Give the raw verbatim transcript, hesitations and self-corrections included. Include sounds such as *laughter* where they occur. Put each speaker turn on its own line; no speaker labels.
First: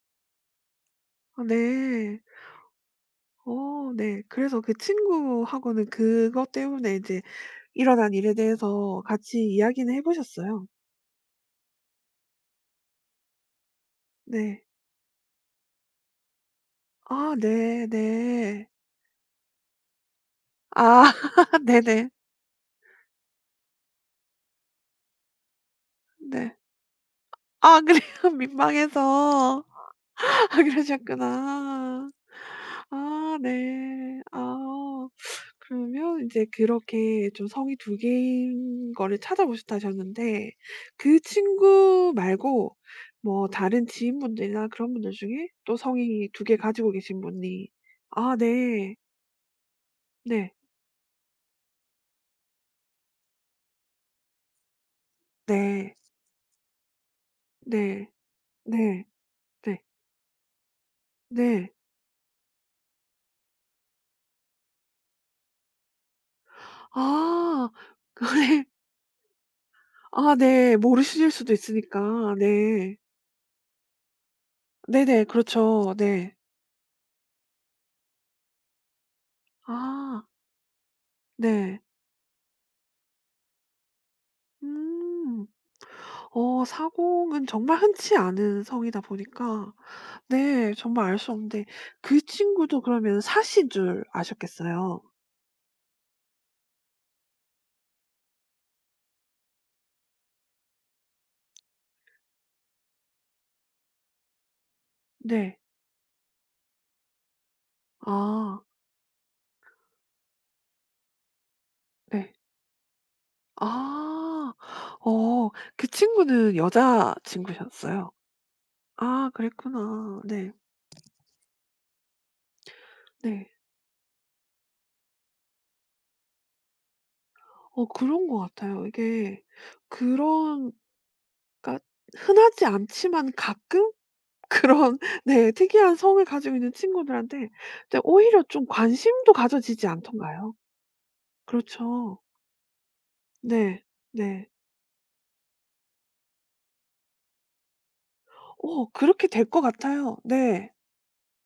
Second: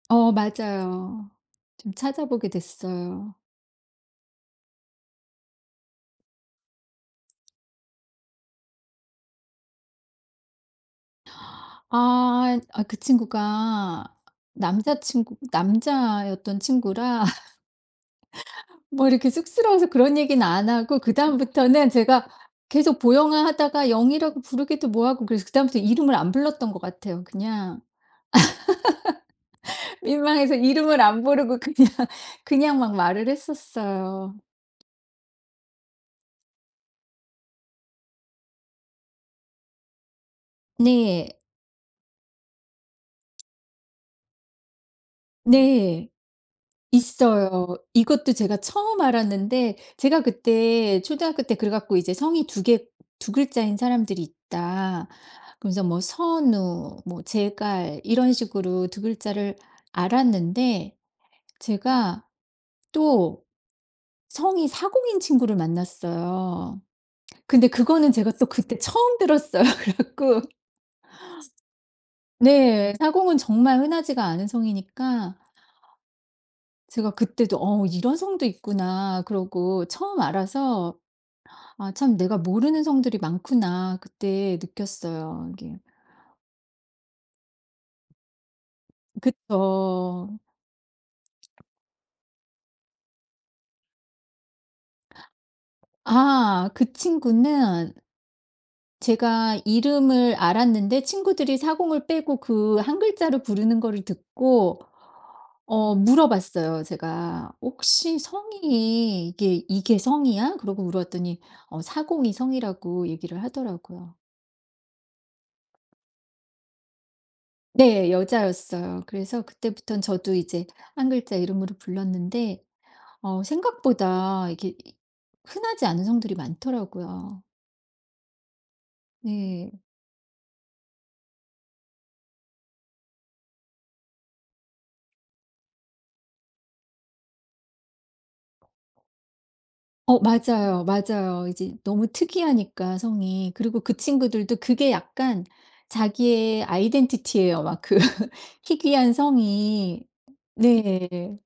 어. 맞아요.
아
좀
네.
찾아보게 됐어요.
어. 네. 그래서 그 친구하고는 그것 때문에 인제 일어난 일에 대해서 같이 이야기는 해 보셨어요?
아 이 아 그 친구가
네.
남자친구 남자였던 친구라
아 네네.
*laughs* 뭐 이렇게 쑥스러워서 그런 얘기는 안 하고
아. *laughs*
그다음부터는
네네.
제가 계속 "보영아." 하다가 영이라고 부르기도 뭐하고 그래서 그다음부터 이름을 안
네.
불렀던 것 같아요 그냥.
아 그래요. 민망해서.
*laughs* 민망해서
아
이름을 안 부르고 그냥,
그러셨구나.
그냥 막
아.
말을
네.
했었어요.
아. 그러면 인제 그렇게 좀 성이 두 개인 거를 찾아보셨다 하셨는데 그
네.
친구 말고 뭐 다른 지인분들이나 그런 분들 중에 또
네.
성이 두 개 가지고 계신 분이
있어요. 이것도
아
제가
네.
처음 알았는데 제가
네.
그때 초등학교 때 그래 갖고 이제 "성이 두 개, 두 글자인 사람들이 있다." 그러면서
네.
뭐 선우 뭐 제갈
네.
이런 식으로 두
네.
글자를
네.
알았는데
네.
제가 또 성이 사공인 친구를 만났어요. 근데
아.
그거는 제가 또
그래
그때 처음 들었어요. 그래
아
갖고
네. 모르실 수도 있으니까.
네.
네.
사공은 정말 흔하지가 않은
네네.
성이니까
그렇죠. 네.
제가 그때도 '어 이런 성도 있구나.' 그러고 처음
아.
알아서
네.
'아 참 내가 모르는 성들이 많구나.' 그때
음.
느꼈어요 이게.
어 사공은 정말 흔치 않은 성이다 보니까
그쵸.
네 정말 알 수 없는데 그 친구도 그러면 사씨인 줄 아셨겠어요.
아. 그 친구는 제가 이름을 알았는데 친구들이 사공을 빼고 그 한 글자를 부르는 거를 듣고
네.
어 물어봤어요 제가. "혹시
아.
성이 이게 이게 성이야?" 그러고 물어봤더니 어
예.
사공이 성이라고 얘기를 하더라고요.
아. 어. 그 친구는 여자친구셨어요?
네. 여자였어요.
아
그래서 그때부턴
그랬구나.
저도
네.
이제 한 글자 이름으로 불렀는데 어
네.
생각보다 이게 이 흔하지 않은 성들이 많더라고요.
어 그런 것 같아요. 이게
네.
그런 그러니까 흔하지 않지만 가끔 그런 네 특이한 성을 가지고 있는 친구들한테 이제 오히려 좀 관심도 가져지지
어.
않던가요?
맞아요, 맞아요. 이제 너무
그렇죠.
특이하니까 성이 그리고
네.
그
네.
친구들도 그게 약간 자기의 아이덴티티예요 막 그
어.
희귀한
그렇게 될 것
성이.
같아요. 네.
네.